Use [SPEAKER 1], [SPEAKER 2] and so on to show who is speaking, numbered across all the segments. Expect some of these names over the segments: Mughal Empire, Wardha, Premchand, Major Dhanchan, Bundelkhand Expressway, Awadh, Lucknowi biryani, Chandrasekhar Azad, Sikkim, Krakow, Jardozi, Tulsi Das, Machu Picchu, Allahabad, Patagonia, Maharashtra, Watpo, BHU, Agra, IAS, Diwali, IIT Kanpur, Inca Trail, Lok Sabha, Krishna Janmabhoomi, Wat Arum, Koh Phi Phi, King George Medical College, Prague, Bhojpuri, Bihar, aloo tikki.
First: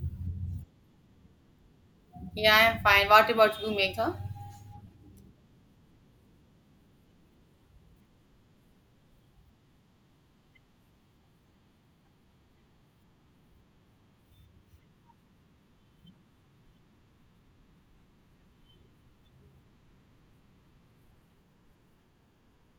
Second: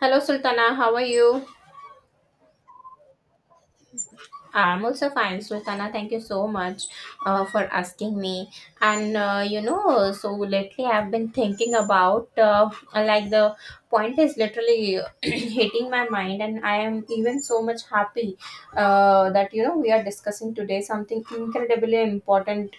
[SPEAKER 1] Hello, Sultana. How are you?
[SPEAKER 2] Yeah, I'm fine. What about you, Megha?
[SPEAKER 1] I'm also fine, Sultana. Thank you so much for asking me. So lately I've been thinking about the point is literally hitting my mind, and I am even so much happy that we are discussing today something incredibly important.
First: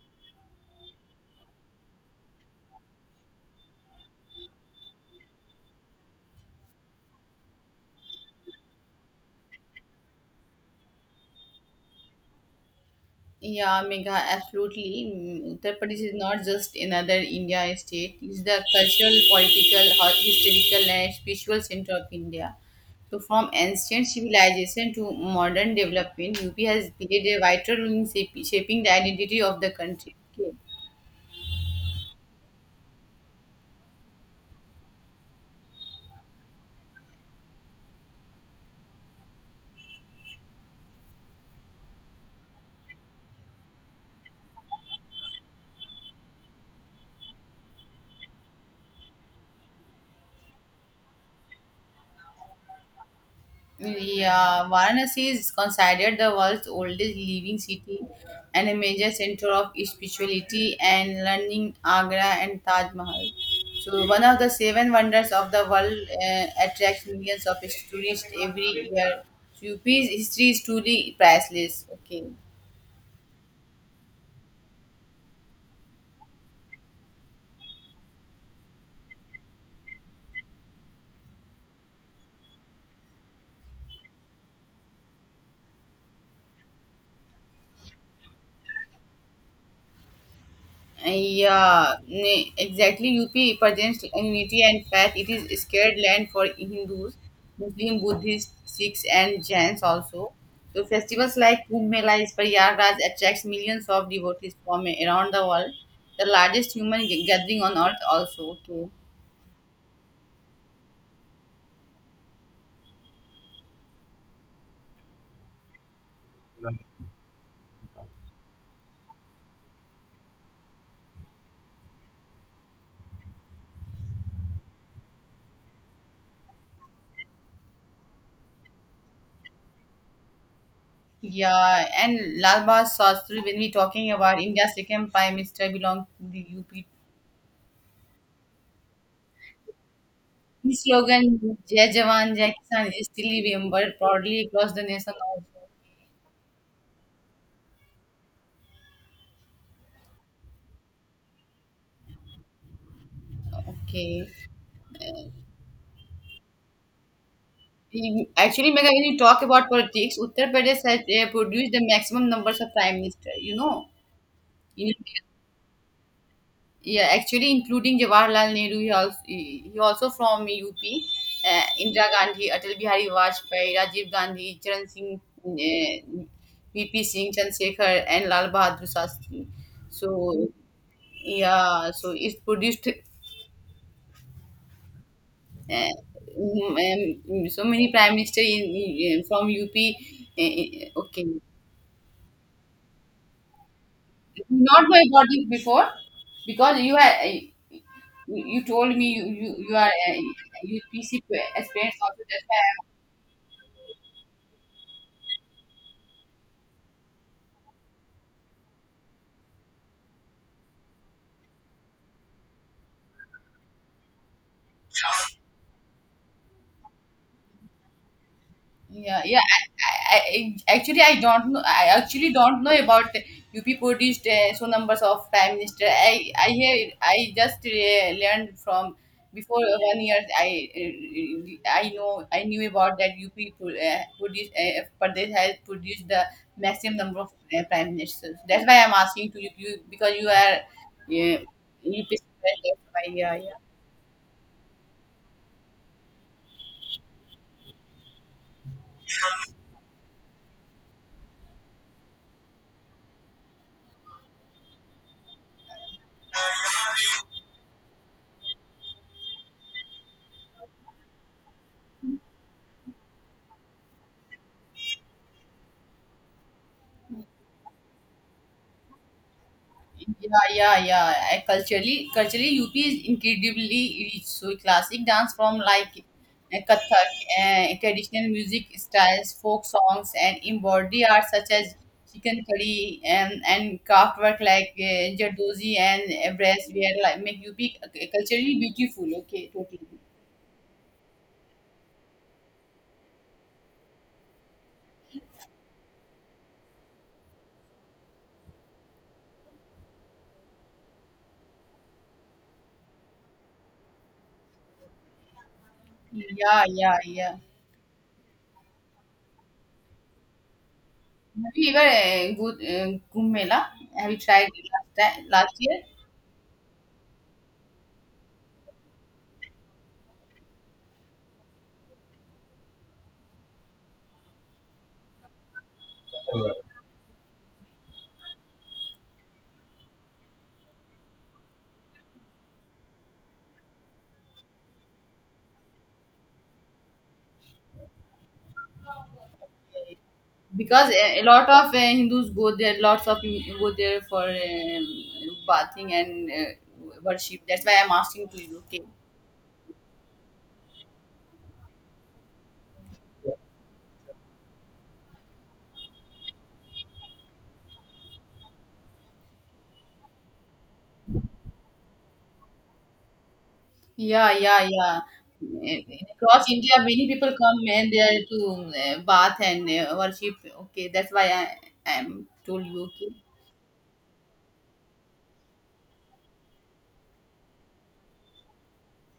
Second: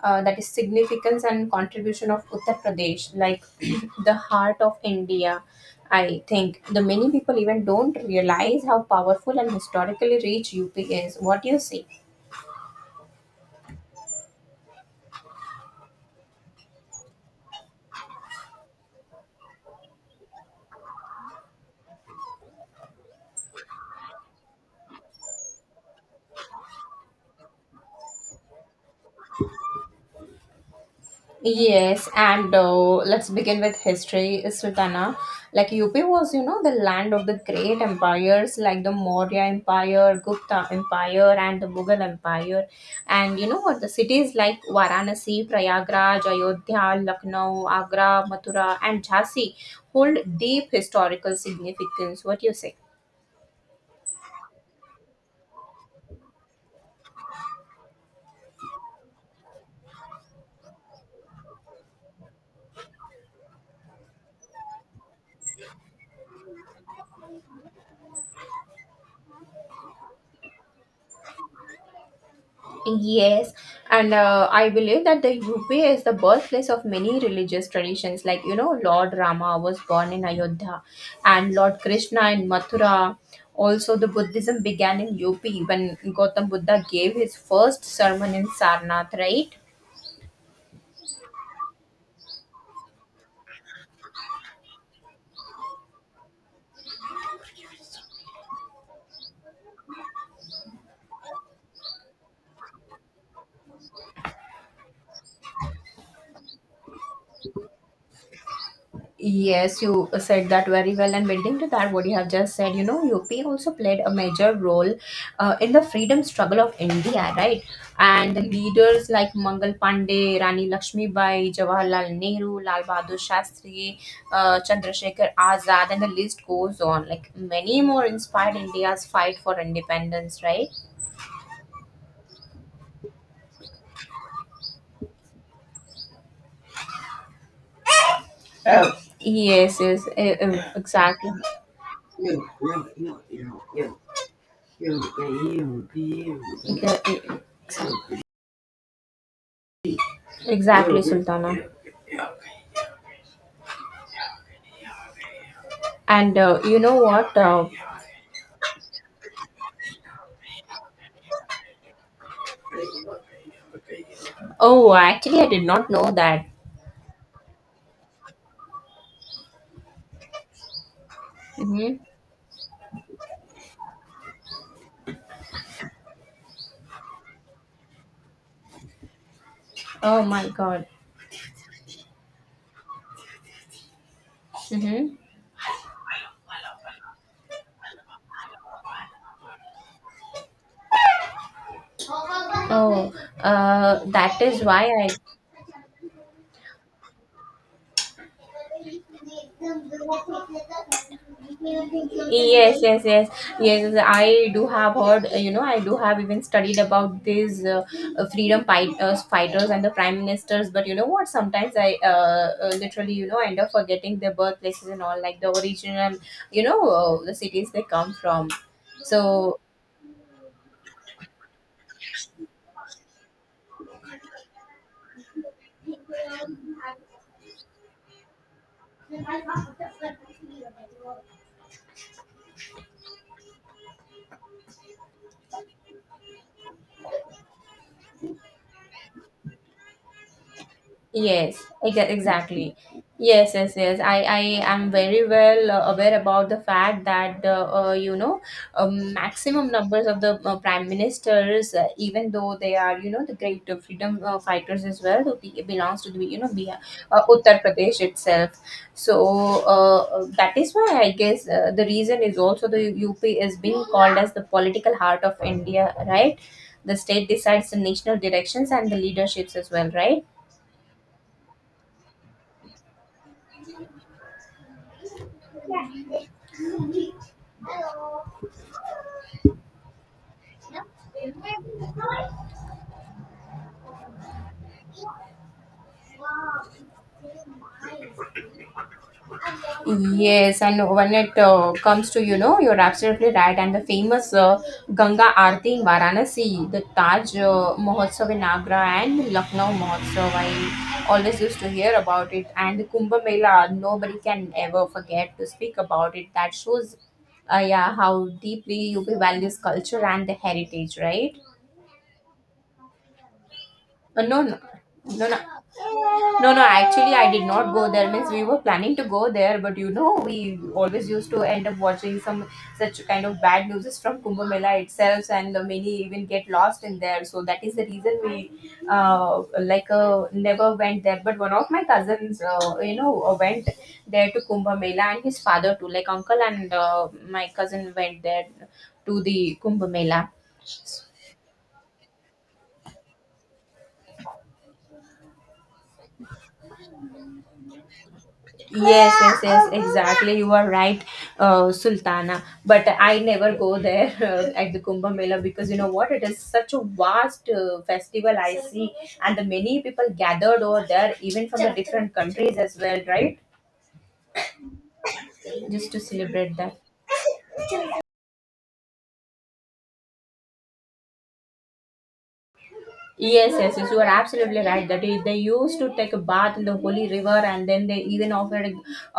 [SPEAKER 1] That is significance and contribution of Uttar Pradesh, like the heart of India. I think the many people even don't realize how powerful and historically rich UP is. What do you say?
[SPEAKER 2] Yeah, Megha, absolutely. Mm, Uttar Pradesh is not just another India state. It's the cultural, political, historical, and spiritual center of India. So, from ancient civilization to modern development, UP has played a vital role in shaping the identity of the country. Okay.
[SPEAKER 1] Yes, and let's begin with history, Sultana. Like UP was, the land of the great empires like the Maurya Empire, Gupta Empire, and the Mughal Empire. And you know what? The cities like Varanasi, Prayagraj, Ayodhya, Lucknow, Agra, Mathura, and Jhansi hold deep historical significance. What do you say?
[SPEAKER 2] Yeah, Varanasi is considered the world's oldest living city and a major center of spirituality and learning. Agra and Taj Mahal, so one of the seven wonders of the world, attracts millions of tourists every year. So UP's history is truly priceless. Okay.
[SPEAKER 1] Yes, and I believe that the UP is the birthplace of many religious traditions. Lord Rama was born in Ayodhya, and Lord Krishna in Mathura. Also, the Buddhism began in UP when Gautam Buddha gave his first sermon in Sarnath, right?
[SPEAKER 2] Yeah, exactly. UP represents unity and faith. It is scared land for Hindus, Muslim, Buddhists, Sikhs, and Jains also. So festivals like Kumbh Mela is Prayagraj attracts millions of devotees from around the world. The largest human gathering on earth also. Too.
[SPEAKER 1] Yes, you said that very well. And building to that, what you have just said, UP also played a major role in the freedom struggle of India, right? And the leaders like Mangal Pandey, Rani Lakshmibai, Jawaharlal Nehru, Lal Bahadur Shastri, Chandrasekhar Azad, and the list goes on. Like many more inspired India's fight for independence, right?
[SPEAKER 2] Yeah, and Lal Bahadur Shastri, when we talking about India's second Prime Minister belong to the UP.
[SPEAKER 1] Oh, yes, yes,
[SPEAKER 2] His slogan,
[SPEAKER 1] exactly.
[SPEAKER 2] Jai Jawan, Jai Kisan, is still remembered proudly across the nation also.
[SPEAKER 1] The, Exactly, Sultana.
[SPEAKER 2] Okay.
[SPEAKER 1] And you know what?
[SPEAKER 2] Actually, Megha, when you talk about politics, Uttar Pradesh has produced the maximum numbers of prime minister. You know, in
[SPEAKER 1] Oh,
[SPEAKER 2] India.
[SPEAKER 1] actually, I did not know that.
[SPEAKER 2] Yeah, actually, including Jawaharlal Nehru, he also from UP,
[SPEAKER 1] Mm-hmm.
[SPEAKER 2] Indira Gandhi, Atal Bihari Vajpayee, Rajiv Gandhi, Charan Singh, uh, VP Singh, Chandrasekhar, and Lal Bahadur Shastri.
[SPEAKER 1] Oh
[SPEAKER 2] So,
[SPEAKER 1] my God.
[SPEAKER 2] yeah, so it produced
[SPEAKER 1] Mm-hmm.
[SPEAKER 2] uh, so many prime minister from UP. Okay.
[SPEAKER 1] Oh, that is why
[SPEAKER 2] Not my
[SPEAKER 1] I.
[SPEAKER 2] body before because you told me you are you PC experience also, that's why.
[SPEAKER 1] Yes, yes, yes, yes. I do have heard. You know, I do have even studied about these freedom fighters, and the prime ministers. But you know what? Sometimes I literally, end up forgetting their birthplaces and all, like the original, the cities they come from.
[SPEAKER 2] Yeah, yeah.
[SPEAKER 1] So
[SPEAKER 2] Actually, I don't know. I actually don't know about UP produced so numbers of prime minister. I just learned from before 1 year. I knew about that UP pro- uh, produced uh, Pradesh has produced the maximum number of prime ministers. That's why I'm asking to you because you are uh,
[SPEAKER 1] yes,
[SPEAKER 2] UP.
[SPEAKER 1] exactly.
[SPEAKER 2] Yeah, yeah.
[SPEAKER 1] Yes, yes, yes. I am very well aware about the fact that the maximum numbers of the prime ministers, even though they are the great freedom fighters as well, who belongs to the Bihar, Uttar Pradesh itself. So that is why I guess the reason is also the UP is being called as the political heart of India, right? The state decides the national directions and the leaderships as well, right?
[SPEAKER 2] Yeah, yeah, yeah. Culturally, UP is incredibly rich. So classic dance from like Kathak, traditional music styles, folk songs, and embroidery art such as chicken curry and craft work like Jardozi and brassware like make UP culturally beautiful. Okay, totally.
[SPEAKER 1] Yes, and when it comes to, you're absolutely right. And the famous Ganga Aarti in Varanasi, the Taj Mahotsav in Agra, and the Lucknow Mahotsav, I always used to hear about it. And the Kumbh Mela, nobody can ever forget to speak about it. That
[SPEAKER 2] Yeah,
[SPEAKER 1] shows,
[SPEAKER 2] yeah, yeah.
[SPEAKER 1] yeah, how deeply UP values culture and the heritage, right?
[SPEAKER 2] Have you ever go Kumbh Mela? Have you
[SPEAKER 1] No,
[SPEAKER 2] tried
[SPEAKER 1] no,
[SPEAKER 2] last time,
[SPEAKER 1] no, no.
[SPEAKER 2] last year?
[SPEAKER 1] No, no, actually, I did not go there. Means we were planning to go there, but we always used to end up watching some such kind of bad news from Kumbh Mela itself, and many even get lost in there. So that is the reason we uh, never went there. But one of my cousins, went there to Kumbh Mela, and his father too, like uncle and my cousin went there to the Kumbh Mela.
[SPEAKER 2] Because a lot of Hindus go there, lots of go there for bathing and worship. That's why I'm asking to you. Okay.
[SPEAKER 1] Yes, yes, yes, exactly. You are right, Sultana. But I never go there at the Kumbh Mela because you know what? It is such a vast festival I see, and the many people gathered over there, even from the different countries as well, right?
[SPEAKER 2] Yeah, yeah, yeah.
[SPEAKER 1] Just to
[SPEAKER 2] Across
[SPEAKER 1] celebrate
[SPEAKER 2] India,
[SPEAKER 1] that.
[SPEAKER 2] many people come and they are to bath and worship. Okay, that's why I am told you. Okay.
[SPEAKER 1] Yes, yes, yes, you are absolutely right. That is, they used to take a bath in the holy river, and then they even offered,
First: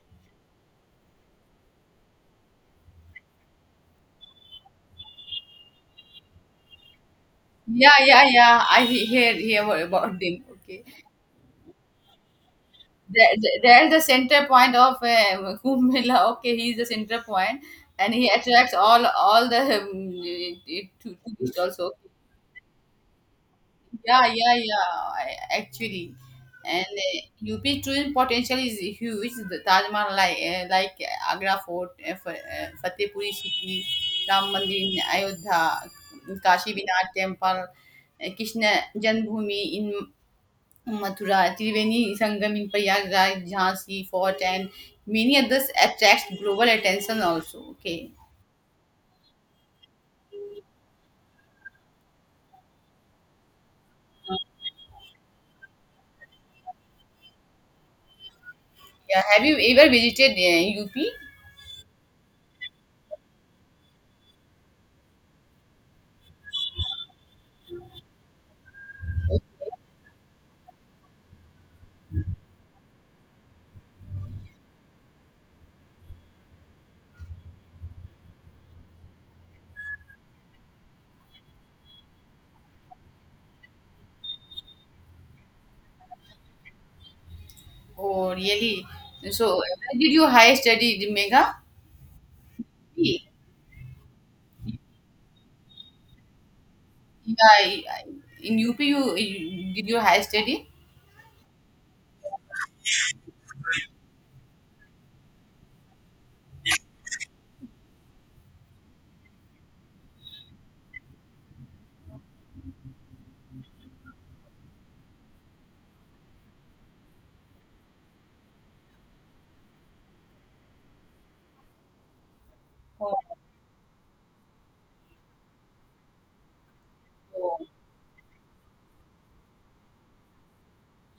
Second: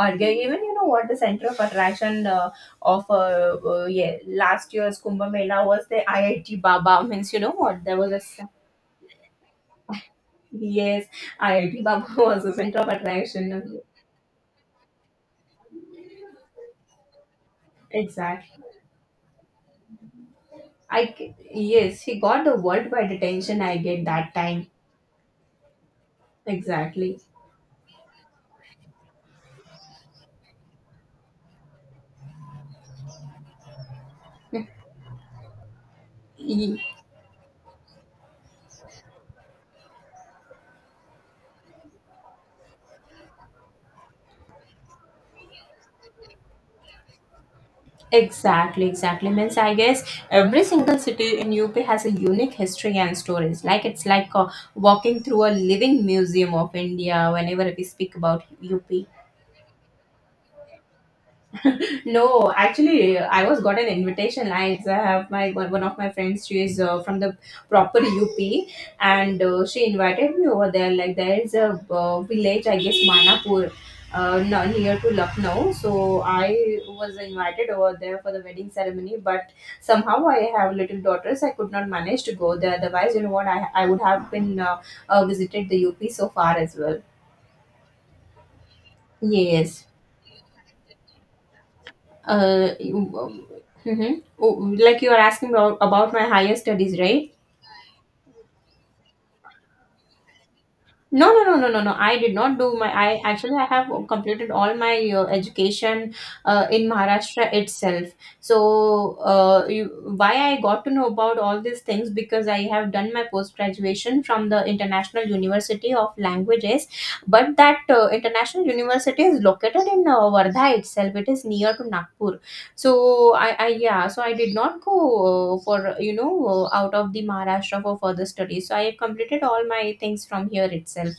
[SPEAKER 1] or gave, even what the center of attraction of yeah, last year's Kumbh Mela was the IIT Baba. Means you know what
[SPEAKER 2] Yeah,
[SPEAKER 1] there was
[SPEAKER 2] yeah, yeah. I hear about them. Okay.
[SPEAKER 1] yes, IIT Baba was the center of
[SPEAKER 2] They're,
[SPEAKER 1] attraction.
[SPEAKER 2] they're the center point of Kumbh Mela. Okay, he's the center point, and he
[SPEAKER 1] Exactly.
[SPEAKER 2] attracts all the tourists also.
[SPEAKER 1] Yes, he got the worldwide attention. I get
[SPEAKER 2] Yeah,
[SPEAKER 1] that
[SPEAKER 2] yeah,
[SPEAKER 1] time
[SPEAKER 2] yeah. I- Actually, and
[SPEAKER 1] exactly.
[SPEAKER 2] UP tourism potential is huge. The Taj Mahal, like Agra Fort, Fatehpuri Sikri, Ram Mandir in Ayodhya, Kashi Vinath Temple, Krishna Janmabhoomi in Mathura, Triveni Sangam in Prayagraj, Jhansi Fort, and many others attracts global attention also. Okay,
[SPEAKER 1] Exactly, exactly. Means I guess every single city in UP has a unique history and stories. Like it's like walking through a living museum of India whenever we speak about UP.
[SPEAKER 2] yeah. Have you ever visited UP?
[SPEAKER 1] No, actually, I was got an invitation. I have my one one of my friends. She is from the proper UP, and she invited me over there. Like there is a village, I guess Manapur, near to Lucknow. So I was invited over there for the wedding ceremony. But somehow I have little daughters. I could not manage to go there. Otherwise, you know what? I would have been visited the UP so far as well.
[SPEAKER 2] Oh, really? So, where
[SPEAKER 1] Yes.
[SPEAKER 2] did you higher study, Megha?
[SPEAKER 1] Uh,
[SPEAKER 2] Yeah,
[SPEAKER 1] mm-hmm. oh, like you are asking about my higher studies, right?
[SPEAKER 2] I- I- in UP, you did your higher study.
[SPEAKER 1] No, no, no, no, no, no. I did not do my. I actually I have completed all my education in Maharashtra itself. So, why I got to know about all these things because I have done my post graduation from the International University of Languages, but that International University is located in Wardha itself. It is near to Nagpur. So
[SPEAKER 2] Oh,
[SPEAKER 1] I, yeah, so I did not go for out of the
[SPEAKER 2] oh.
[SPEAKER 1] Maharashtra for further studies. So I have completed all my things from here itself.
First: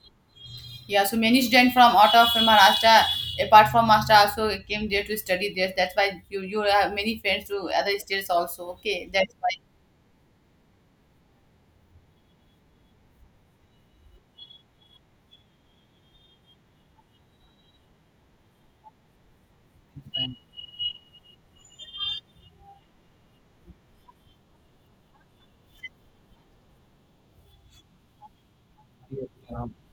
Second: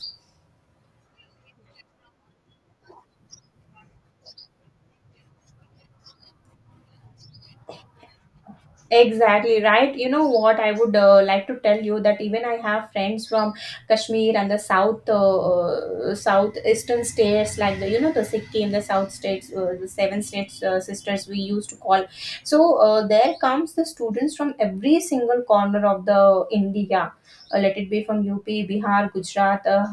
[SPEAKER 2] Yeah. So many students from out of Maharashtra, apart from Maharashtra, also came there to study there. That's why you have many friends to other states also. Okay, that.
[SPEAKER 1] Exactly right. You know what? I would like to tell you that even I have friends from Kashmir and the south, southeastern states, like the you know the Sikkim, the South states, the seven states sisters we used to call. So there comes the students from every single corner of the India. Let it be from UP, Bihar, Gujarat.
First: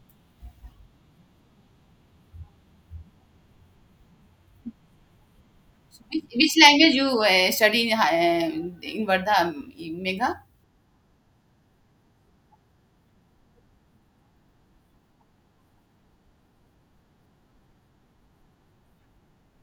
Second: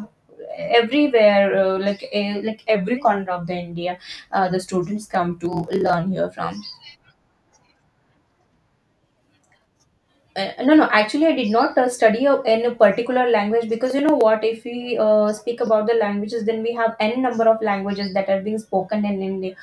[SPEAKER 1] Everywhere like every corner of the India, the students come to learn
[SPEAKER 2] Which,
[SPEAKER 1] here
[SPEAKER 2] which
[SPEAKER 1] from
[SPEAKER 2] language you study in Vardha, Megha?
[SPEAKER 1] no, no, actually, I did not study a, in a particular language, because you know what, if we speak about the languages, then we have n number of languages that are being spoken in India.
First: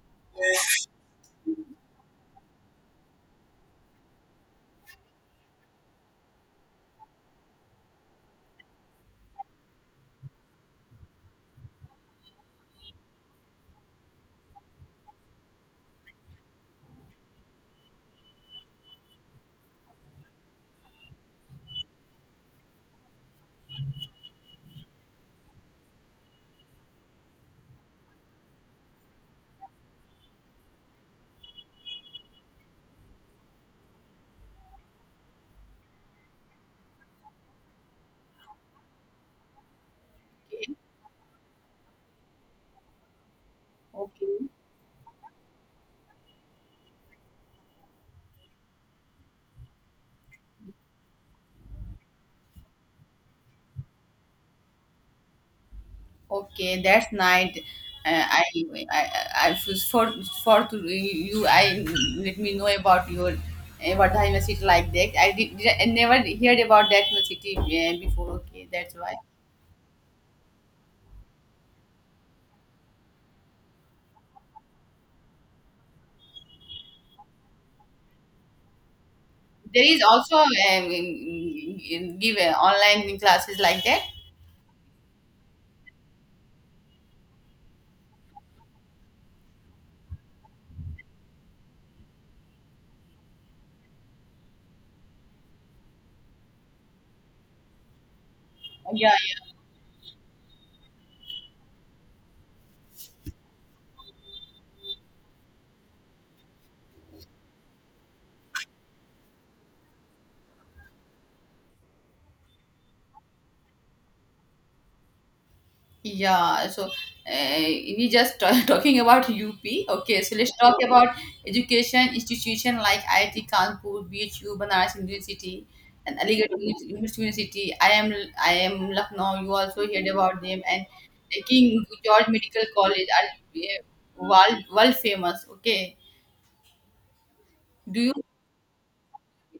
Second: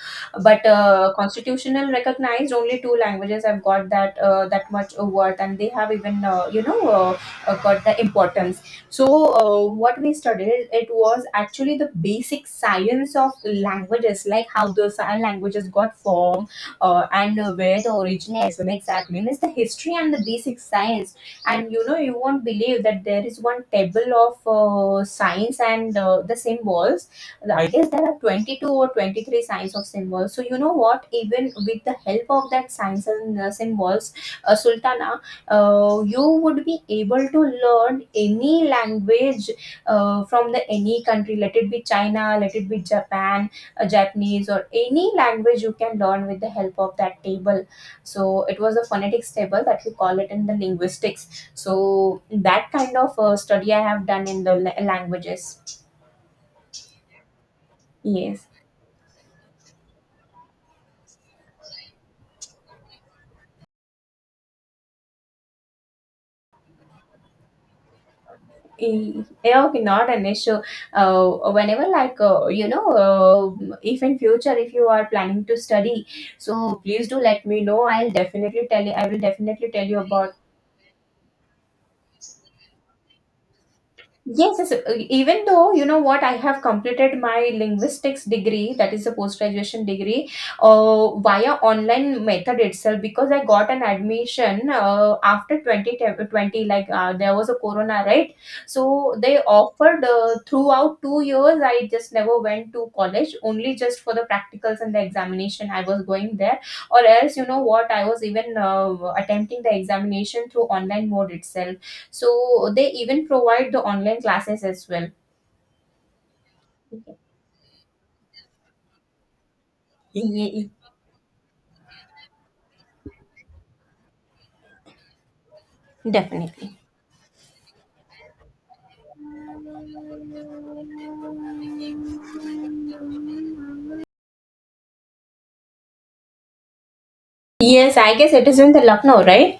[SPEAKER 1] But constitutional recognized only two languages have got that that much a worth, and they have even got the importance. So what we studied, it was actually the basic science of languages, like how those languages got formed, and where the originates from exactly, means the history and the basic science. And you know you won't believe that there is one table of signs and the symbols. I guess there are 22 or 23 signs of symbols. So you know what, even with the help of that signs and symbols, Sultana, you would be able to learn any language from the
[SPEAKER 2] Okay,
[SPEAKER 1] any country, let it be China, let it be Japan, a
[SPEAKER 2] okay,
[SPEAKER 1] Japanese, or any language you can learn with the help of that table. So it was a phonetics table that we call it in the linguistics. So that kind of study I have done in the languages.
[SPEAKER 2] okay, that's nice. Uh, I,
[SPEAKER 1] Yes.
[SPEAKER 2] I, I was for to you. I let me know about your Vardha University like that. I did I never heard about that university before. Okay, that's why
[SPEAKER 1] Yeah, okay, not an issue. Whenever, like, you know, if in future, if you are planning to study, so please do let me know. I will definitely
[SPEAKER 2] there
[SPEAKER 1] tell you
[SPEAKER 2] is
[SPEAKER 1] about.
[SPEAKER 2] also give online classes like that.
[SPEAKER 1] Yes, yes, even though you know what, I have completed my linguistics degree, that is a post graduation degree, via online method itself, because I got an admission after 2020, like there was a corona, right? So they offered throughout 2 years, I just never went to college, only just for the practicals and the examination. I was going there, or else, you know what, I was even attempting the examination through online mode itself. So they even provide the online classes as well.
[SPEAKER 2] Yeah, so we just talking about UP. Okay, so let's
[SPEAKER 1] Ye-
[SPEAKER 2] talk about education institution like IIT Kanpur, BHU, Banaras University, and Aligarh
[SPEAKER 1] Definitely.
[SPEAKER 2] University. University. I am Lucknow. You also heard about them, and King George Medical College are world famous. Okay,
[SPEAKER 1] Yes,
[SPEAKER 2] do you?
[SPEAKER 1] I guess it is in the Lucknow, right?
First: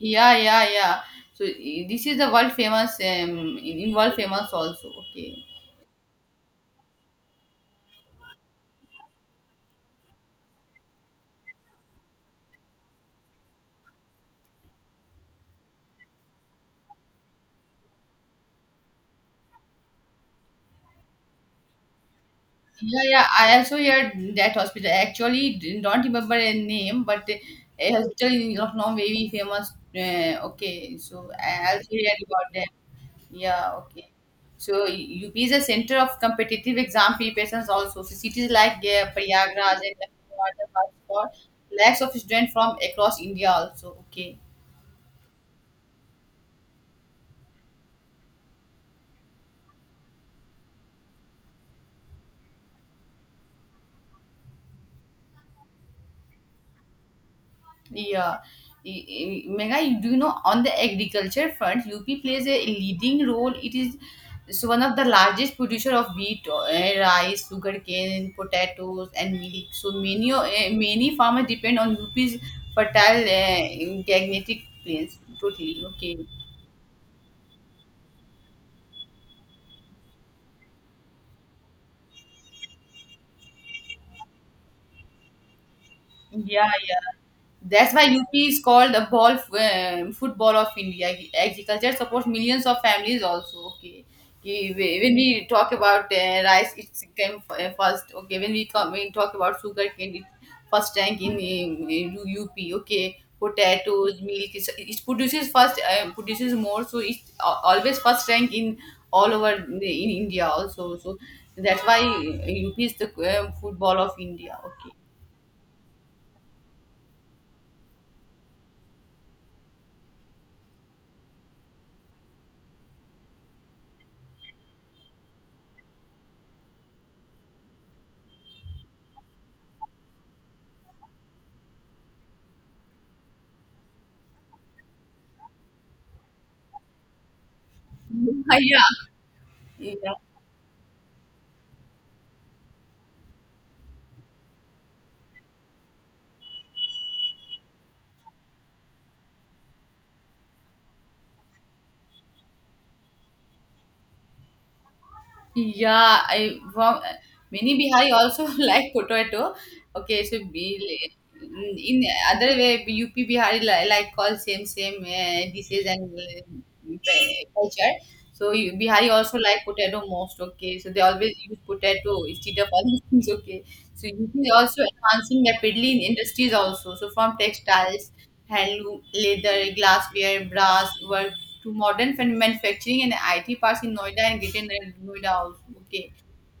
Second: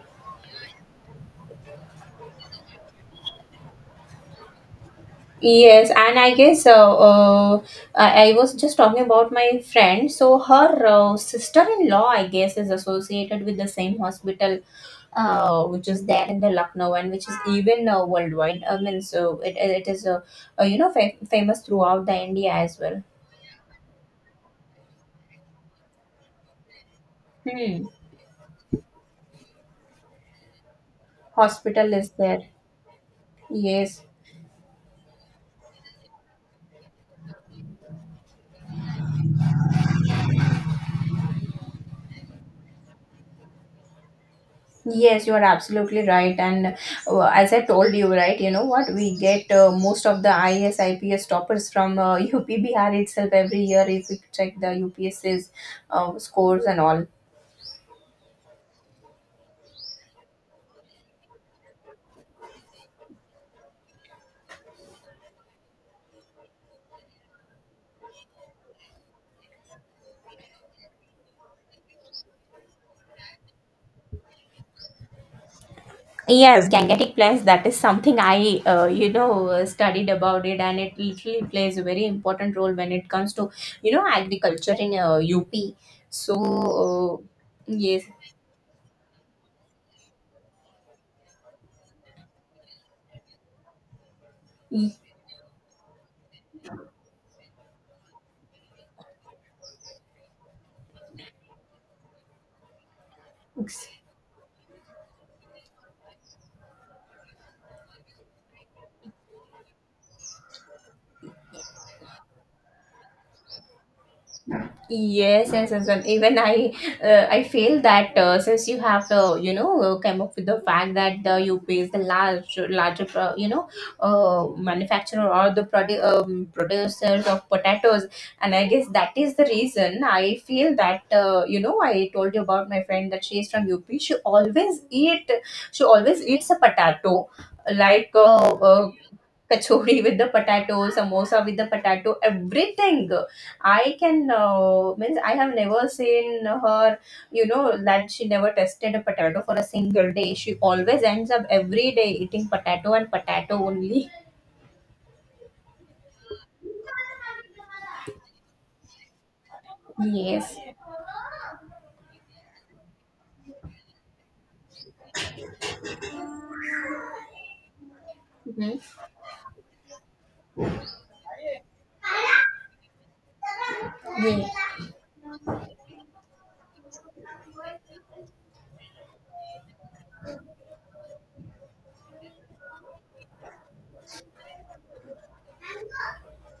[SPEAKER 2] Yeah, yeah, yeah. So this is the world famous in world famous also. Okay.
[SPEAKER 1] Yes, and I was just talking about my friend. So her sister-in-law, I guess, is associated with the same hospital, which is there in the Lucknow and which is even worldwide. I mean, so it is famous throughout the India as
[SPEAKER 2] Yeah,
[SPEAKER 1] well.
[SPEAKER 2] yeah. I also heard that hospital. I actually didn't- don't remember a name, but
[SPEAKER 1] Hmm.
[SPEAKER 2] a hospital in Lucknow very famous. Okay, so I also
[SPEAKER 1] Hospital is
[SPEAKER 2] heard
[SPEAKER 1] there.
[SPEAKER 2] about that. Yeah,
[SPEAKER 1] Yes.
[SPEAKER 2] okay. So UP is a center of competitive exam preparations also. So cities like Prayagraj and Lucknow are the hotspot. Lakhs of students from across India also. Okay.
[SPEAKER 1] Yes, you are absolutely right. And as I told you, right, you know what? We get most of the IAS, IPS toppers from UP Bihar itself every year, if we check the UPSC's scores and all.
[SPEAKER 2] Yeah. Mega, do you know on the agriculture front, UP plays a leading role. It is so one of the largest producer of wheat, rice, sugarcane, potatoes, and milk. So many farmers depend on UP's fertile magnetic plains. Totally okay.
[SPEAKER 1] Yes, gangetic plays, that is something I studied about it, and it literally plays a very important role when it comes to, agriculture in UP. So,
[SPEAKER 2] Yeah, yeah.
[SPEAKER 1] uh,
[SPEAKER 2] That's
[SPEAKER 1] yes.
[SPEAKER 2] why UP is called the ball football of India. Agriculture supports millions of families also. Okay, Ki- when we talk about rice, it came first. Okay, when we come, we talk about sugar cane, it first rank in UP. Okay, potatoes, milk, it produces first, produces more, so it always first rank in in India also. So that's why UP is the football of India. Okay,
[SPEAKER 1] Yes, yes, yes. And even I feel that since you have, come up with the fact that the UP is the larger manufacturer or the producers of potatoes, and I guess that is the reason I feel that, I told you about my friend that she is from UP. She always eats a potato, like
[SPEAKER 2] yeah.
[SPEAKER 1] kachori
[SPEAKER 2] Yeah.
[SPEAKER 1] with the potato, samosa with the potato, everything. I can means I have never seen her. You know that she never tested a potato for a single day. She always ends up every day eating potato and potato only.
[SPEAKER 2] Yeah, I from mini Bihari also like potato. Okay, so
[SPEAKER 1] Yes.
[SPEAKER 2] be in other way UP Bihari like call same dishes and culture. So you-
[SPEAKER 1] Hmm.
[SPEAKER 2] Bihari also like potato most. Okay, so they always use potato instead of other things. Okay. So you
[SPEAKER 1] Yeah.
[SPEAKER 2] is also enhancing rapidly in industries also. So from textiles, handloom, leather, glassware, brass work to modern manufacturing and IT parks in Noida and Greater Noida also. Okay.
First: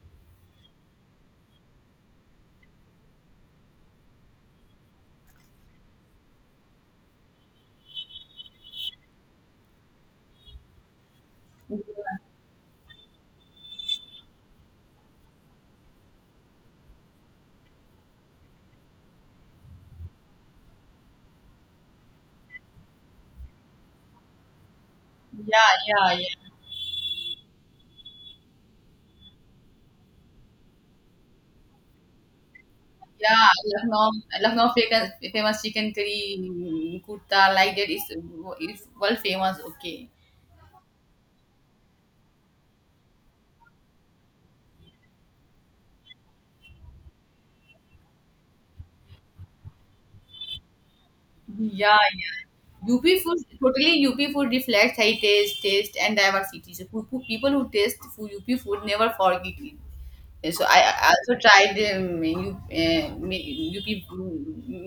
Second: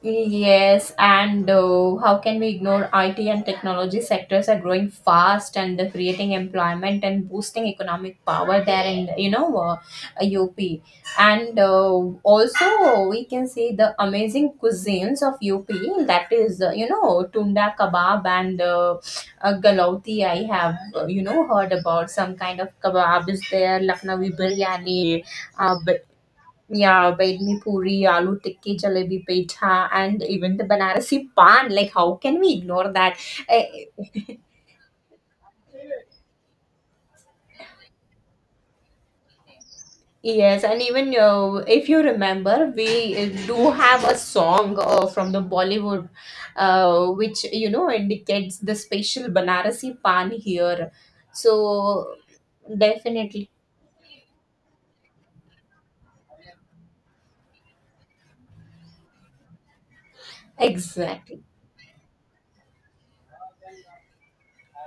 [SPEAKER 1] Yes, and how can we ignore IT and technology sectors are growing fast and they're creating employment and boosting economic power there in UP. And also we can see the amazing cuisines of UP, that is tunda kebab and galauti. I have heard about some kind of kebab is there, Lucknowi biryani,
[SPEAKER 2] Yeah,
[SPEAKER 1] uh,
[SPEAKER 2] yeah, yeah.
[SPEAKER 1] yeah, bedmi puri, aloo tikki, jalebi pitha, and even the Banarasi pan. Like, how can we ignore that?
[SPEAKER 2] Yeah,
[SPEAKER 1] Eh,
[SPEAKER 2] Lucknow famous, famous chicken curry, mm, kurta, like that is world famous. Okay.
[SPEAKER 1] yes, and even if you remember, we do have a song from the Bollywood, which you know indicates the special Banarasi pan here.
[SPEAKER 2] Yeah,
[SPEAKER 1] So,
[SPEAKER 2] yeah. UP food,
[SPEAKER 1] definitely,
[SPEAKER 2] totally UP food reflects heritage, taste, and diversity. So, people who taste food, UP food never forget it. Yeah, so I also
[SPEAKER 1] exactly.
[SPEAKER 2] tried UP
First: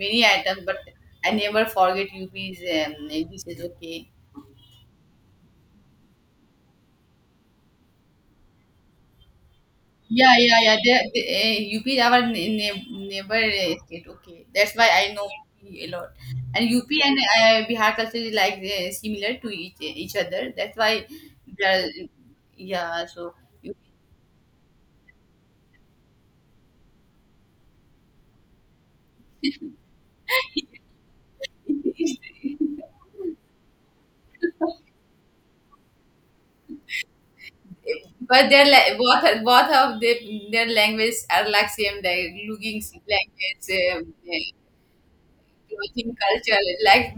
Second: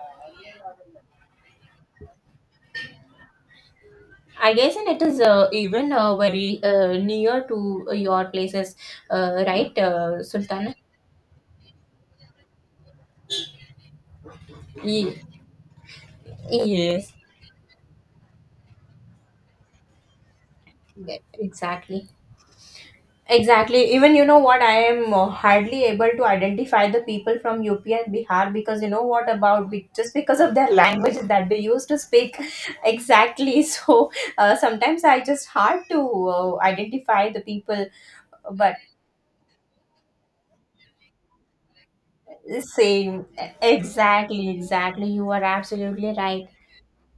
[SPEAKER 2] many items, but I never forget UP's dishes. Okay.
[SPEAKER 1] I guess, and it is even very near to your places, right,
[SPEAKER 2] Yeah, yeah,
[SPEAKER 1] Sultana?
[SPEAKER 2] yeah. UP is our neighbor state. Okay, that's why I know U P a lot. And UP
[SPEAKER 1] Yes,
[SPEAKER 2] and Bihar culture is like similar to each other. That's why
[SPEAKER 1] yeah,
[SPEAKER 2] they're
[SPEAKER 1] exactly.
[SPEAKER 2] yeah. So you-
[SPEAKER 1] Exactly. Even you know what, I am hardly able to identify the people from UP and Bihar because you know what about just because of their language that they used to speak. Exactly. So sometimes I just hard to identify the people, but
[SPEAKER 2] both of the, their language are like same. Like looking
[SPEAKER 1] same.
[SPEAKER 2] language. Um,
[SPEAKER 1] Exactly, exactly. You are
[SPEAKER 2] clothing
[SPEAKER 1] absolutely right.
[SPEAKER 2] culture like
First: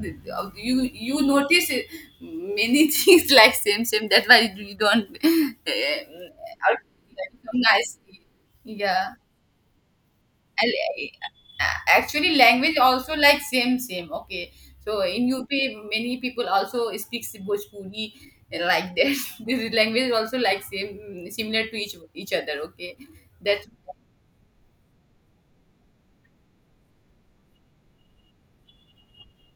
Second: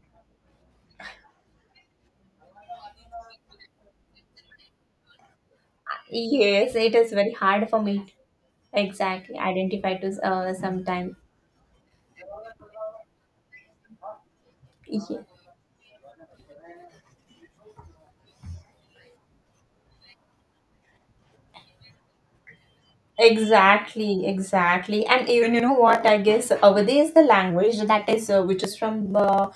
[SPEAKER 2] you you notice many things like same same, that's why you don't uh,
[SPEAKER 1] Yes, it is very hard for
[SPEAKER 2] recognize,
[SPEAKER 1] me.
[SPEAKER 2] yeah.
[SPEAKER 1] Exactly, identify to
[SPEAKER 2] And
[SPEAKER 1] sometime.
[SPEAKER 2] actually language also like same same, okay. So in UP many people also speaks Bhojpuri like that this language also like same similar to each other, okay. that
[SPEAKER 1] Exactly, exactly, and even you know what? I guess is the language that is which is from uh,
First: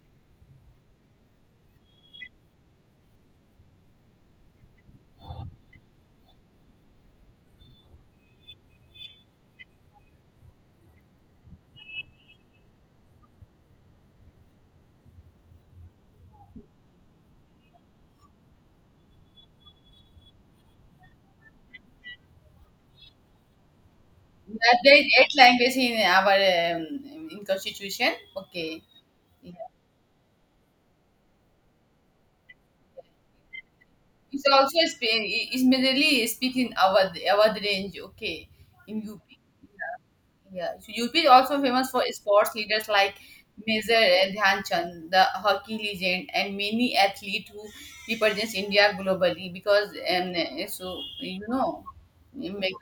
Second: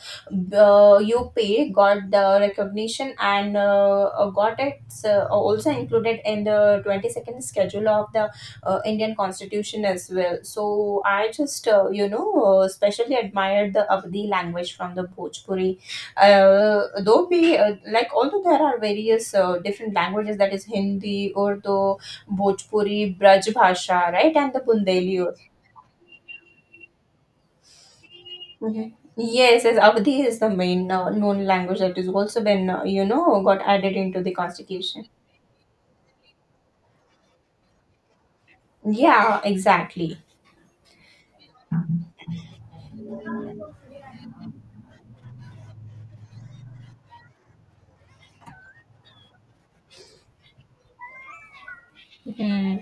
[SPEAKER 1] uh, UP, got the recognition and got it also included in the 22nd schedule of the Indian Constitution as well. So I just especially admired the Avdi language from the Bhojpuri, though we like although there are various different languages, that is Hindi, Urdu, Bhojpuri, Braj Bhasha, right, and the
[SPEAKER 2] that there is
[SPEAKER 1] Bundeli.
[SPEAKER 2] eight language in our in constitution, okay.
[SPEAKER 1] Okay. Yes, yes, Avadhi is the main known language that is also been, got added into the
[SPEAKER 2] It's also
[SPEAKER 1] constitution.
[SPEAKER 2] Spain. It's mainly speaking Awadh range, okay, in UP.
[SPEAKER 1] Yeah, exactly.
[SPEAKER 2] Yeah, so UP is also famous for sports leaders like Major Dhyan Chand, the hockey legend, and many athletes who represents India globally. Because um, so you know, Meg-
[SPEAKER 1] Hmm.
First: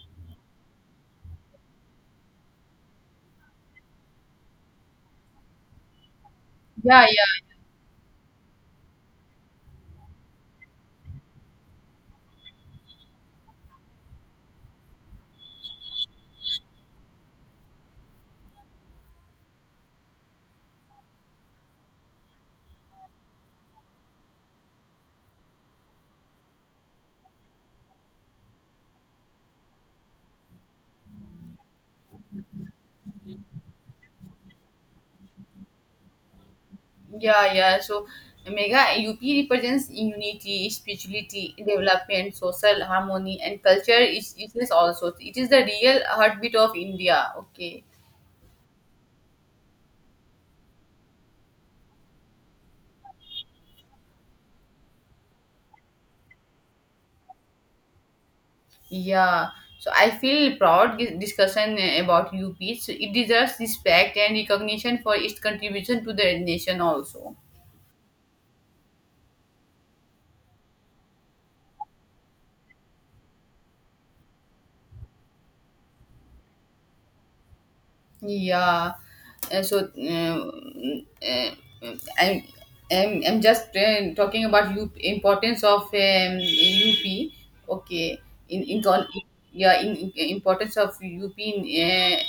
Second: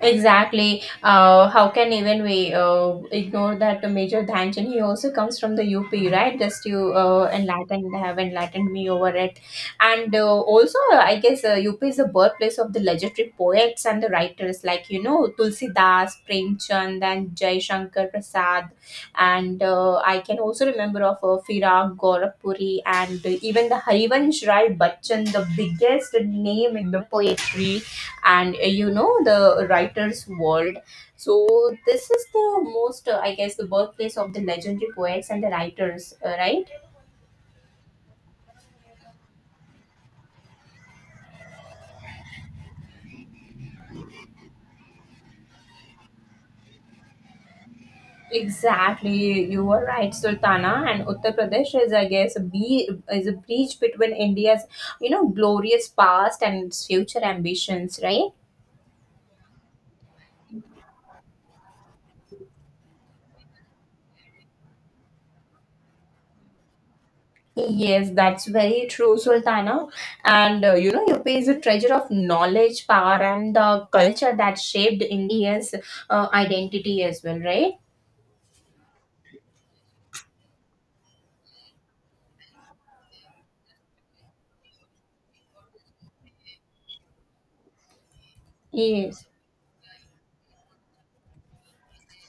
[SPEAKER 1] Exactly. How can even we ignore that the Major Dhanchan? He also comes from the UP, right? Just you
[SPEAKER 2] yeah, yeah,
[SPEAKER 1] enlightened have enlightened me over it, and also I guess UP is the birthplace of the legendary poets and the writers like you know Tulsi Das, Premchand, and Jai Shankar Prasad, and I can also remember of Firak Gorakhpuri and even the Harivansh Rai Bachchan, the biggest name in the poetry and the writer's world. So this is the most I guess the birthplace of the legendary poets and the writers, right?
[SPEAKER 2] yeah, yeah. So Mega UP represents unity, spirituality, development, social harmony, and culture. Is also it is the real heartbeat of India. Okay.
[SPEAKER 1] Exactly, you were right, Sultana. And Uttar Pradesh is, I guess, a be is a bridge between India's, you know, glorious past and its future ambitions, right?
[SPEAKER 2] Yeah, so I feel proud this discussion about UP. So it deserves respect and recognition for its contribution to the nation also.
[SPEAKER 1] Yes, that's very true, Sultana. And you know, UP is a treasure of knowledge, power, and the culture that shaped India's identity as well, right?
[SPEAKER 2] Yeah. So I'm, I'm just talking about P, importance of UP. Okay, in con-
[SPEAKER 1] Yes.
[SPEAKER 2] yeah, in- importance of UP in.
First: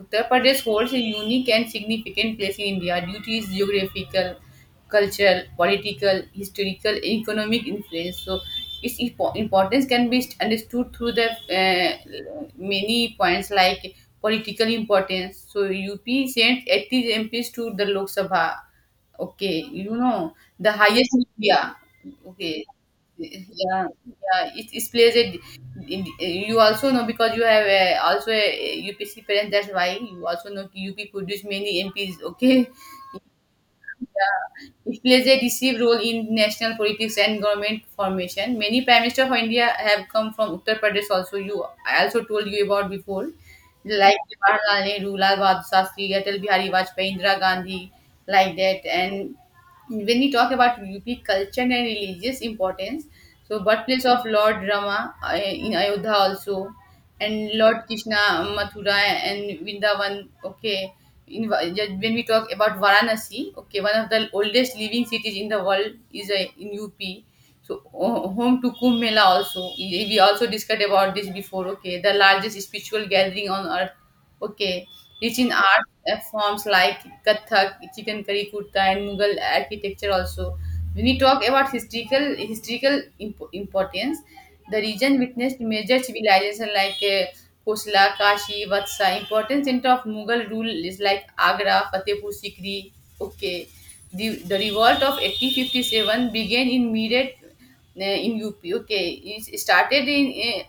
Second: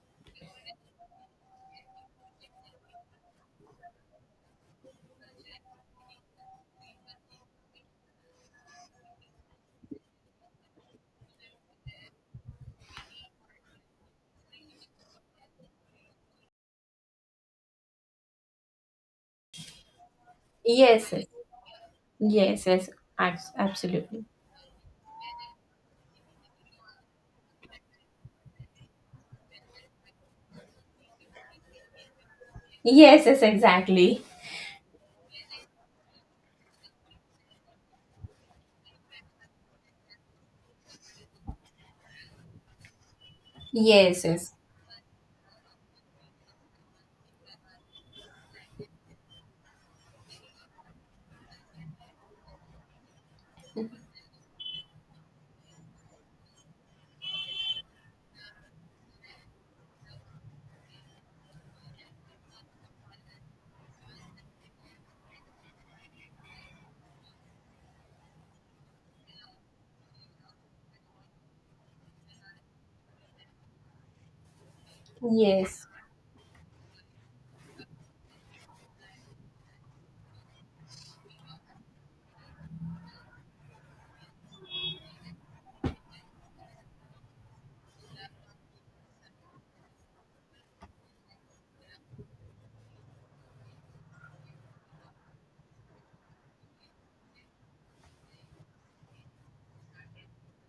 [SPEAKER 2] Uttar Pradesh holds a unique and significant place in India due to its geographical, cultural, political, historical, economic influence. So, its importance can be understood through the many points like political importance. So UP sent 80 MPs to the Lok Sabha. Okay, you know, the highest
[SPEAKER 1] Yes.
[SPEAKER 2] in
[SPEAKER 1] Yes.
[SPEAKER 2] India. Okay,
[SPEAKER 1] Yes. Yes. Abs-
[SPEAKER 2] yeah,
[SPEAKER 1] absolutely.
[SPEAKER 2] yeah. It plays a. You also know because you have also a UPC parents. That's why you also know UP produce many MPs. Okay,
[SPEAKER 1] Yes. Yes. Exactly.
[SPEAKER 2] it plays a decisive role in national politics and government formation. Many prime minister of India have come from Uttar Pradesh. Also, you I also told you about before, like
[SPEAKER 1] Yes. Yes.
[SPEAKER 2] Jawaharlal Nehru, Lal Bahadur Shastri, Atal Bihari Vajpayee, Indira Gandhi, like that. And when we talk about UP culture and religious importance, so birthplace of Lord Rama in Ayodhya also, and Lord Krishna Mathura and Vrindavan. Okay, in yeah, when we talk about Varanasi, okay, one of the oldest living cities in the world is in UP. So home to Kumbh Mela also. We also discussed about this before. Okay, the largest spiritual gathering on earth. Okay, rich in art
[SPEAKER 1] Yes.
[SPEAKER 2] forms like Kathak, Chikankari Kurta, and Mughal architecture also. When we talk about historical importance, the region witnessed major civilization like Kosla, Kashi, Vatsa, important center of Mughal rule is like Agra, Fatehpur Sikri. Okay, the revolt of 1857 began in Meerut, in UP. Okay, it started in,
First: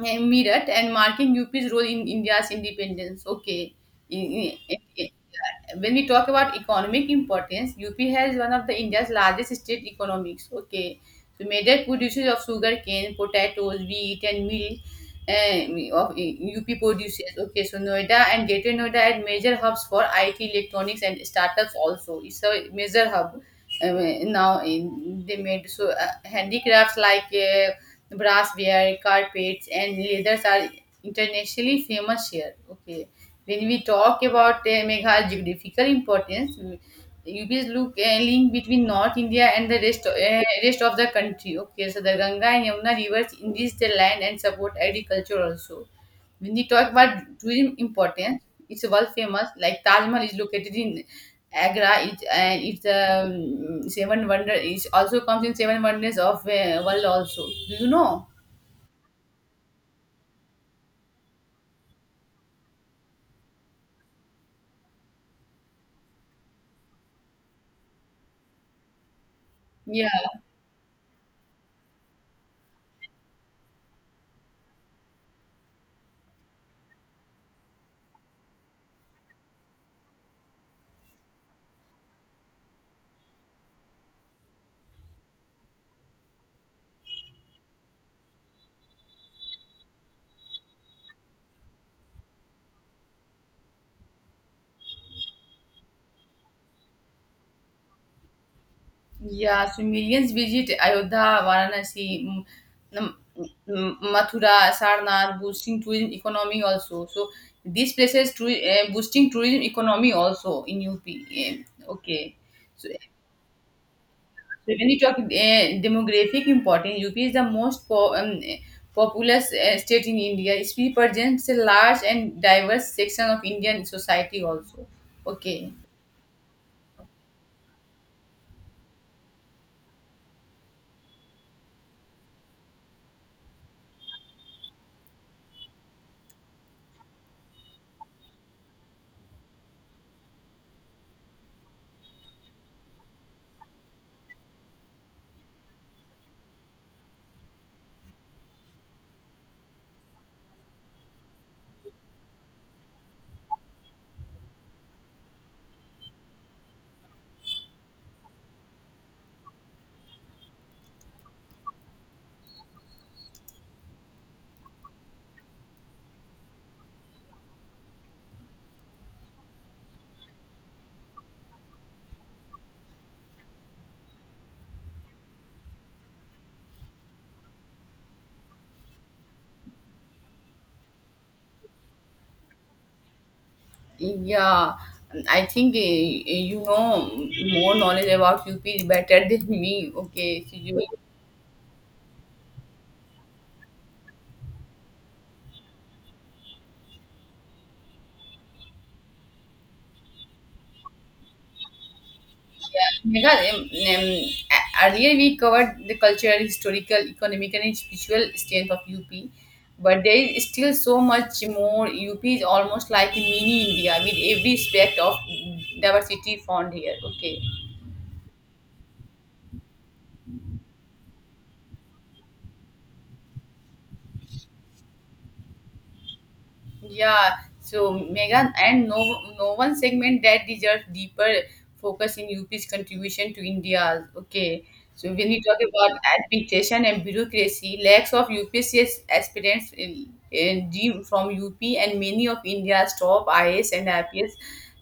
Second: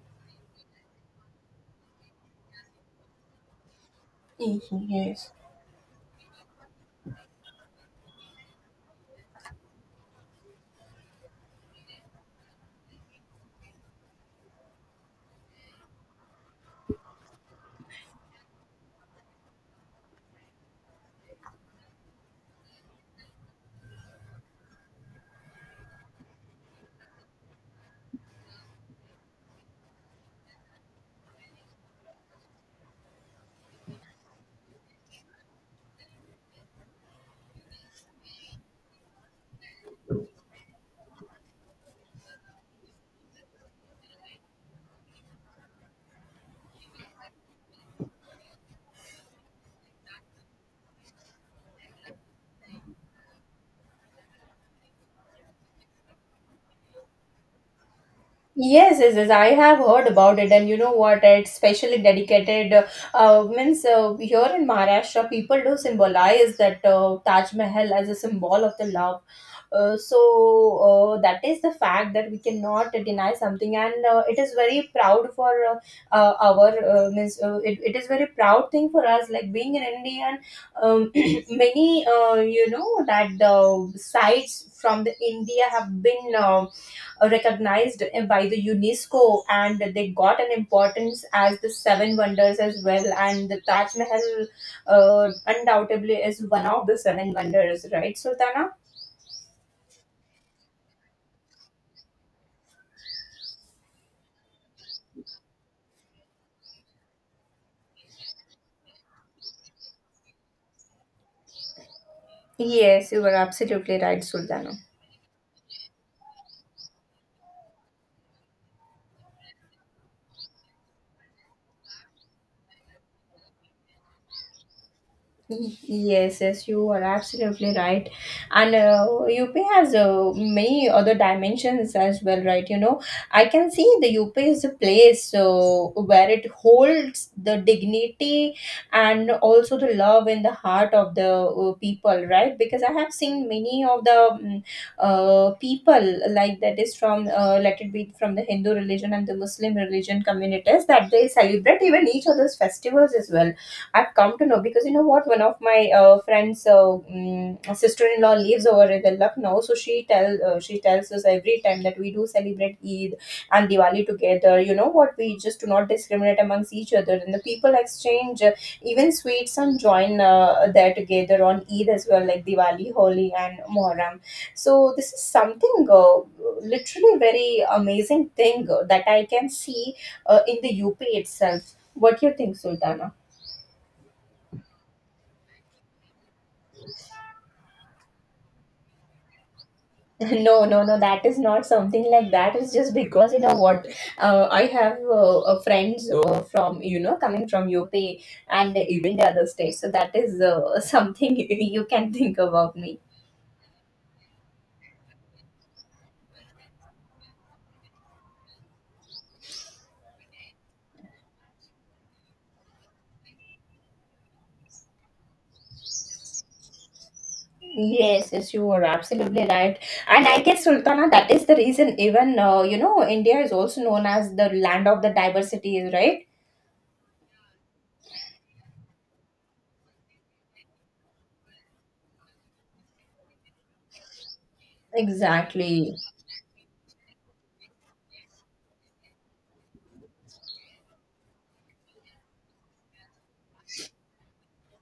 [SPEAKER 2] uh, in Meerut and marking UP's role in India's independence. Okay, in,
[SPEAKER 1] Mm-hmm.
[SPEAKER 2] in,
[SPEAKER 1] Yes.
[SPEAKER 2] when we talk about economic importance, UP has one of the India's largest state economics. Okay, so major producers of sugarcane, potatoes, wheat, and milk of UP produces. Okay, so Noida and Greater Noida are major hubs for IT, electronics, and startups. Also, it's a major hub uh, now. In, they made so handicrafts like brassware, carpets, and leathers are internationally famous here. Okay, when we talk about Meghalay's geographical importance, you will look a link between North India and the rest of the country. Okay, so the Ganga and Yamuna rivers enrich the land and support agriculture also. When we talk about tourism importance, it's world famous. Like Taj Mahal is located in Agra, it, and it's seven wonder. It also comes in seven wonders of world also. Do you know?
[SPEAKER 1] Yes, yes, yes. I have heard about it, and you know what? It's specially dedicated. Means Here in Maharashtra, people do symbolize that Taj Mahal as a symbol of the love. Uh,
[SPEAKER 2] Yeah.
[SPEAKER 1] so that is the fact that we cannot deny something, and it is very proud for our means. It, it is very proud thing for us, like being an Indian. Um, many you know that sites from the India have been recognized by the UNESCO and they got an importance as the seven wonders as well. And the Taj Mahal undoubtedly is one of the seven wonders, right, Sultana?
[SPEAKER 2] Yeah, so millions visit Ayodhya, Varanasi, mm, Mathura, Sarnath, boosting tourism economy also. So these places to, boosting tourism economy also in UP. Okay. So,
[SPEAKER 1] Yes, you were absolutely right, Sultana.
[SPEAKER 2] when you talk demographic importance, UP is the most populous state in India. It represents a large and diverse section of Indian society also. Okay.
[SPEAKER 1] Yes, yes, you are absolutely right. And UP has many other dimensions as well, right? You know, I can see the UP is a place where it holds the dignity and also the love in the heart of the people, right? Because I have seen many of the people, like that is from, let it be from the Hindu religion and the Muslim religion communities, that they celebrate even each other's festivals as well. I've come to know because you know what, one of my friends' sister-in-law lives over in the Lucknow, so she tells us every time that we do celebrate Eid and Diwali together. You know what? We just do not discriminate amongst each other, and the people exchange even sweets and join there together on Eid as well, like Diwali, Holi, and Muharram. So this is something literally very amazing thing that I can see in the UP itself. What do you think, Sultana?
[SPEAKER 2] Yeah, I think you know more knowledge about UP is better than me. Okay, so
[SPEAKER 1] No, no,
[SPEAKER 2] you
[SPEAKER 1] no, that is not something like that. It's just because, you know what, I have friends from, you know, coming from UP and even the other states. So that is something you can think about me.
[SPEAKER 2] Megha, earlier we covered the cultural, historical, economic, and spiritual strength of UP, but there is still so much more. UP is almost like a mini India with every aspect of diversity found here. Okay.
[SPEAKER 1] Yes, yes, you are absolutely right. And I guess, Sultana, that is the reason even, you know, India is also known as the land of the diversity, right?
[SPEAKER 2] Yeah, so Megan and no no one segment that deserves deeper focus in UP's contribution to India. Okay. So when we talk about
[SPEAKER 1] Exactly.
[SPEAKER 2] administration and bureaucracy, lacks of UPCS aspirants in dream from UP and many of India's top IAS and IPS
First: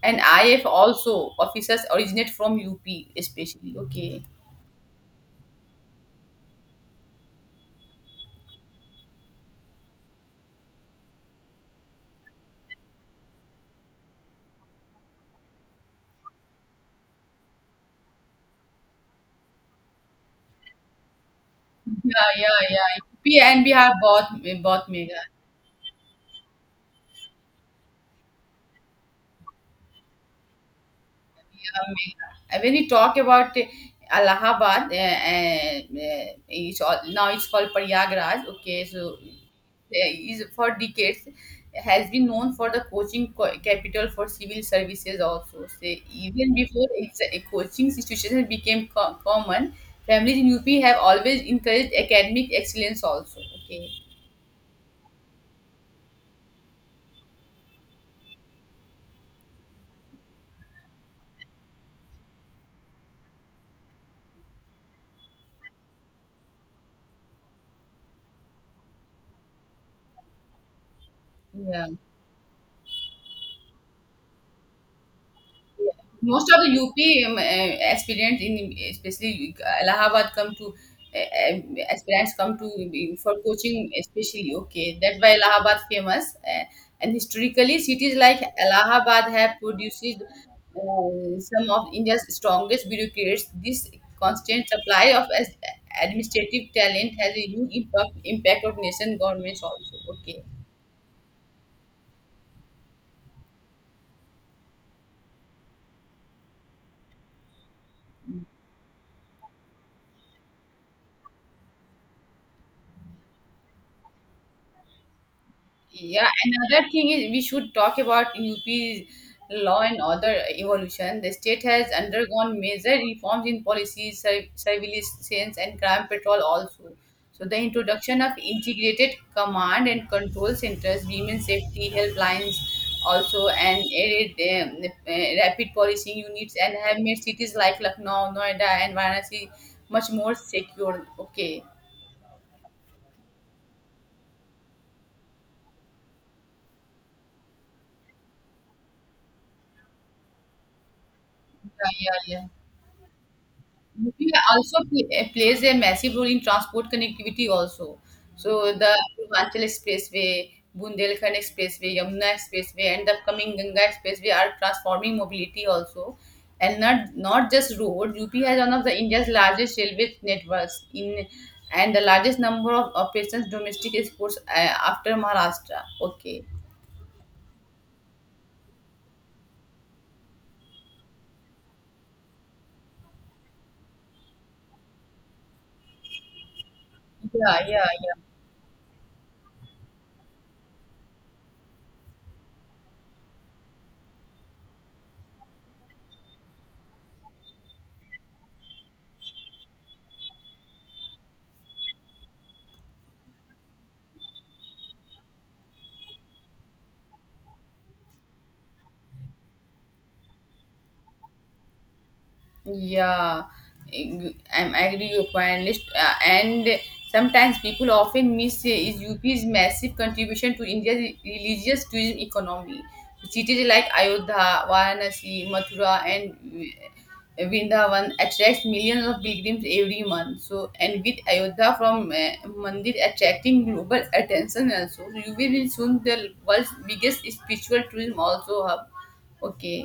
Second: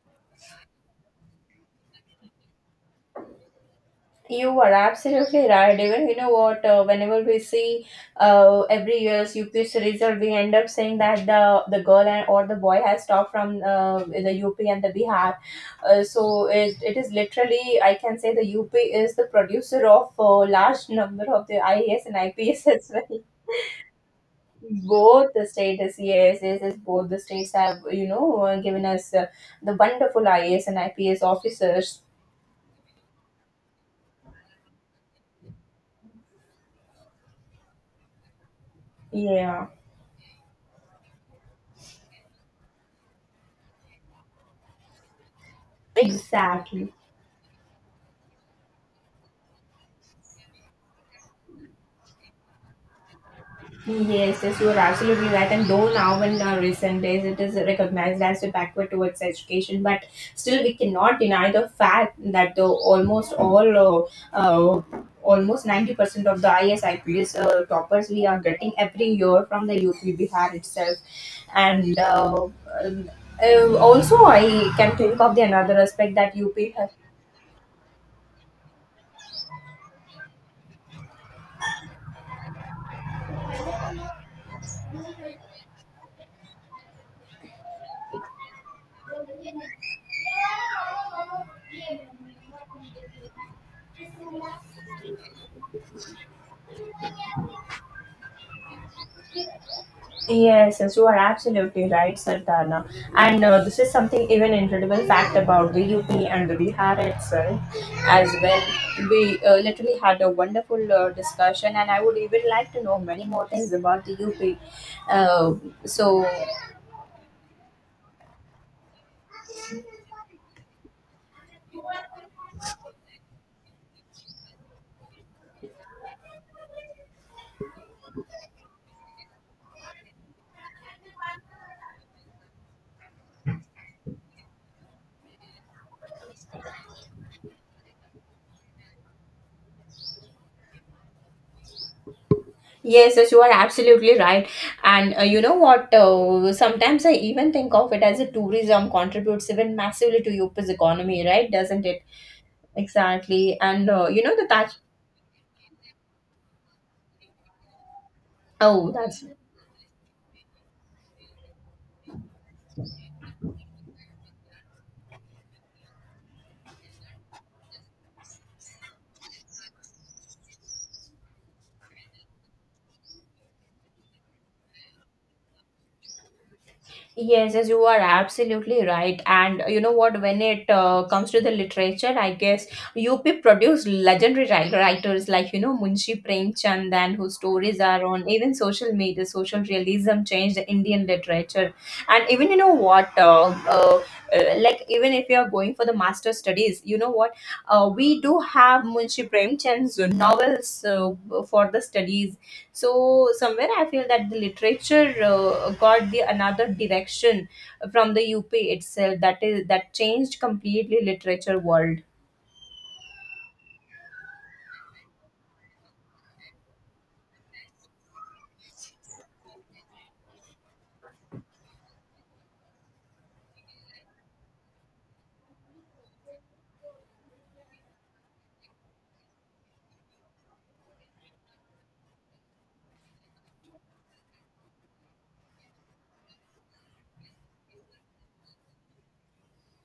[SPEAKER 2] and IF also officers originate from UP especially. Okay.
[SPEAKER 1] You are absolutely right. Even you know what, whenever we see every year's UPSC result, we end up saying that the girl and or the boy has stopped from the UP and the Bihar. So it is literally, I can say the UP is the producer of large number of the IAS and
[SPEAKER 2] Yeah, yeah,
[SPEAKER 1] IPS as
[SPEAKER 2] yeah.
[SPEAKER 1] well.
[SPEAKER 2] UP and Bihar both Mega.
[SPEAKER 1] Both the states, yes, yes, yes, both the states have you know given us the wonderful IAS and IPS officers.
[SPEAKER 2] Amazing. When you talk about Allahabad, it's all, now it's called Paryagraj. Okay, so
[SPEAKER 1] Yeah,
[SPEAKER 2] is for decades has been known for the coaching capital for civil services also. Say, even before
[SPEAKER 1] exactly.
[SPEAKER 2] its a coaching situation became common, families in UP have always encouraged academic excellence also. Okay,
[SPEAKER 1] Yes, yes, you are absolutely right. And though now in our recent days it is recognized as a backward towards education, but still we cannot deny the fact that almost 90% of the ISIPS toppers we are getting every year from the UP Bihar itself.
[SPEAKER 2] yeah,
[SPEAKER 1] And um, also I can think of the another aspect that
[SPEAKER 2] most of the
[SPEAKER 1] UP.
[SPEAKER 2] UP aspirants in especially Allahabad come to aspirants come to for coaching especially. Okay, that's why Allahabad famous and historically cities like Allahabad have produced some of India's strongest bureaucrats. This constant supply of administrative talent has a huge impact of nation governments also. Okay.
[SPEAKER 1] Yes, yes, you are absolutely right, Sardana. And this is something even incredible fact about the UP and the Bihar itself as well. We literally had a wonderful discussion, and I would even like to know many more things about the UP. Uh, so,
[SPEAKER 2] Yeah, another thing is we should talk about UP's law and order evolution. The state has undergone major reforms in policies, surveillance, and crime patrol also. So the introduction of integrated command and control centers, women safety helplines also, and added, um, uh, rapid policing units, and have made cities like Lucknow, Noida, and Varanasi much more secure. Okay.
[SPEAKER 1] yes, yes, you are absolutely right. And you know what? Sometimes I even think of it as a tourism contributes even massively to UP's economy, right? Doesn't
[SPEAKER 2] Yeah,
[SPEAKER 1] it?
[SPEAKER 2] yeah, yeah.
[SPEAKER 1] Exactly. And you know
[SPEAKER 2] Media
[SPEAKER 1] the Taj.
[SPEAKER 2] also plays a massive role in transport connectivity also. So
[SPEAKER 1] Oh,
[SPEAKER 2] the
[SPEAKER 1] that's...
[SPEAKER 2] Purvanchal Expressway, Bundelkhand Expressway, Yamuna Expressway, and the upcoming Ganga Expressway are transforming mobility also. And not just road, UP has one of the India's largest railway networks in and the largest number of operations domestic exports after Maharashtra. Okay.
[SPEAKER 1] Yes, yes, you are absolutely right. And you know what? When it comes to the literature, I guess UP produced legendary writers like you know Munshi Premchand, and whose
[SPEAKER 2] Yeah,
[SPEAKER 1] stories
[SPEAKER 2] yeah,
[SPEAKER 1] are
[SPEAKER 2] yeah.
[SPEAKER 1] on even social media. Social realism changed the Indian literature, and even you know what? Like even if you are going for the master studies, you know what? We do have Munshi Premchand's novels for the studies. So somewhere I feel that the literature got the another direction from the UP itself, that is that changed completely literature world.
[SPEAKER 2] Yeah, I'm agree your point. List and sometimes people often miss is UP's massive contribution to India's religious tourism economy. Cities like Ayodhya, Varanasi, Mathura, and Vrindavan attracts millions of pilgrims every month. So, and with Ayodhya from Mandir attracting global attention also, so UP will soon the world's biggest spiritual tourism also hub. Okay.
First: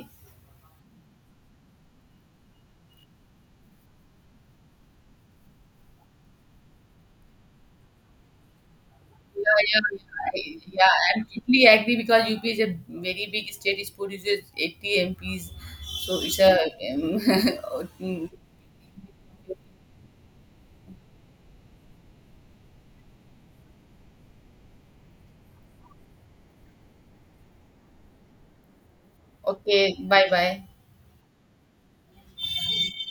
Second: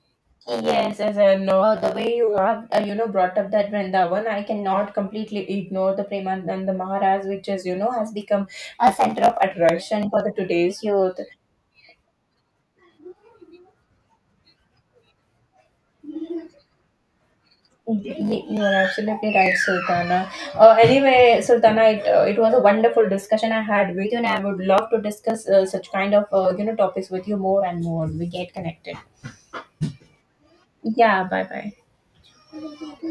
[SPEAKER 1] Yes, as I know, the way you have, brought up that Vrindavan, I cannot completely ignore the Premanand Maharaj, which is, you know, has become a center of
[SPEAKER 2] Yeah, yeah,
[SPEAKER 1] attraction for the today's
[SPEAKER 2] yeah. I-
[SPEAKER 1] youth.
[SPEAKER 2] am And totally agree because UP is a very big state. It produces 80 MPs, so it's a um,
[SPEAKER 1] Ye- You are absolutely right, Sultana. Anyway, Sultana, it was a wonderful discussion I had with you, and I would love to discuss such kind of topics with you more and more. We get connected.
[SPEAKER 2] okay. Bye, bye.
[SPEAKER 1] Yeah, bye bye.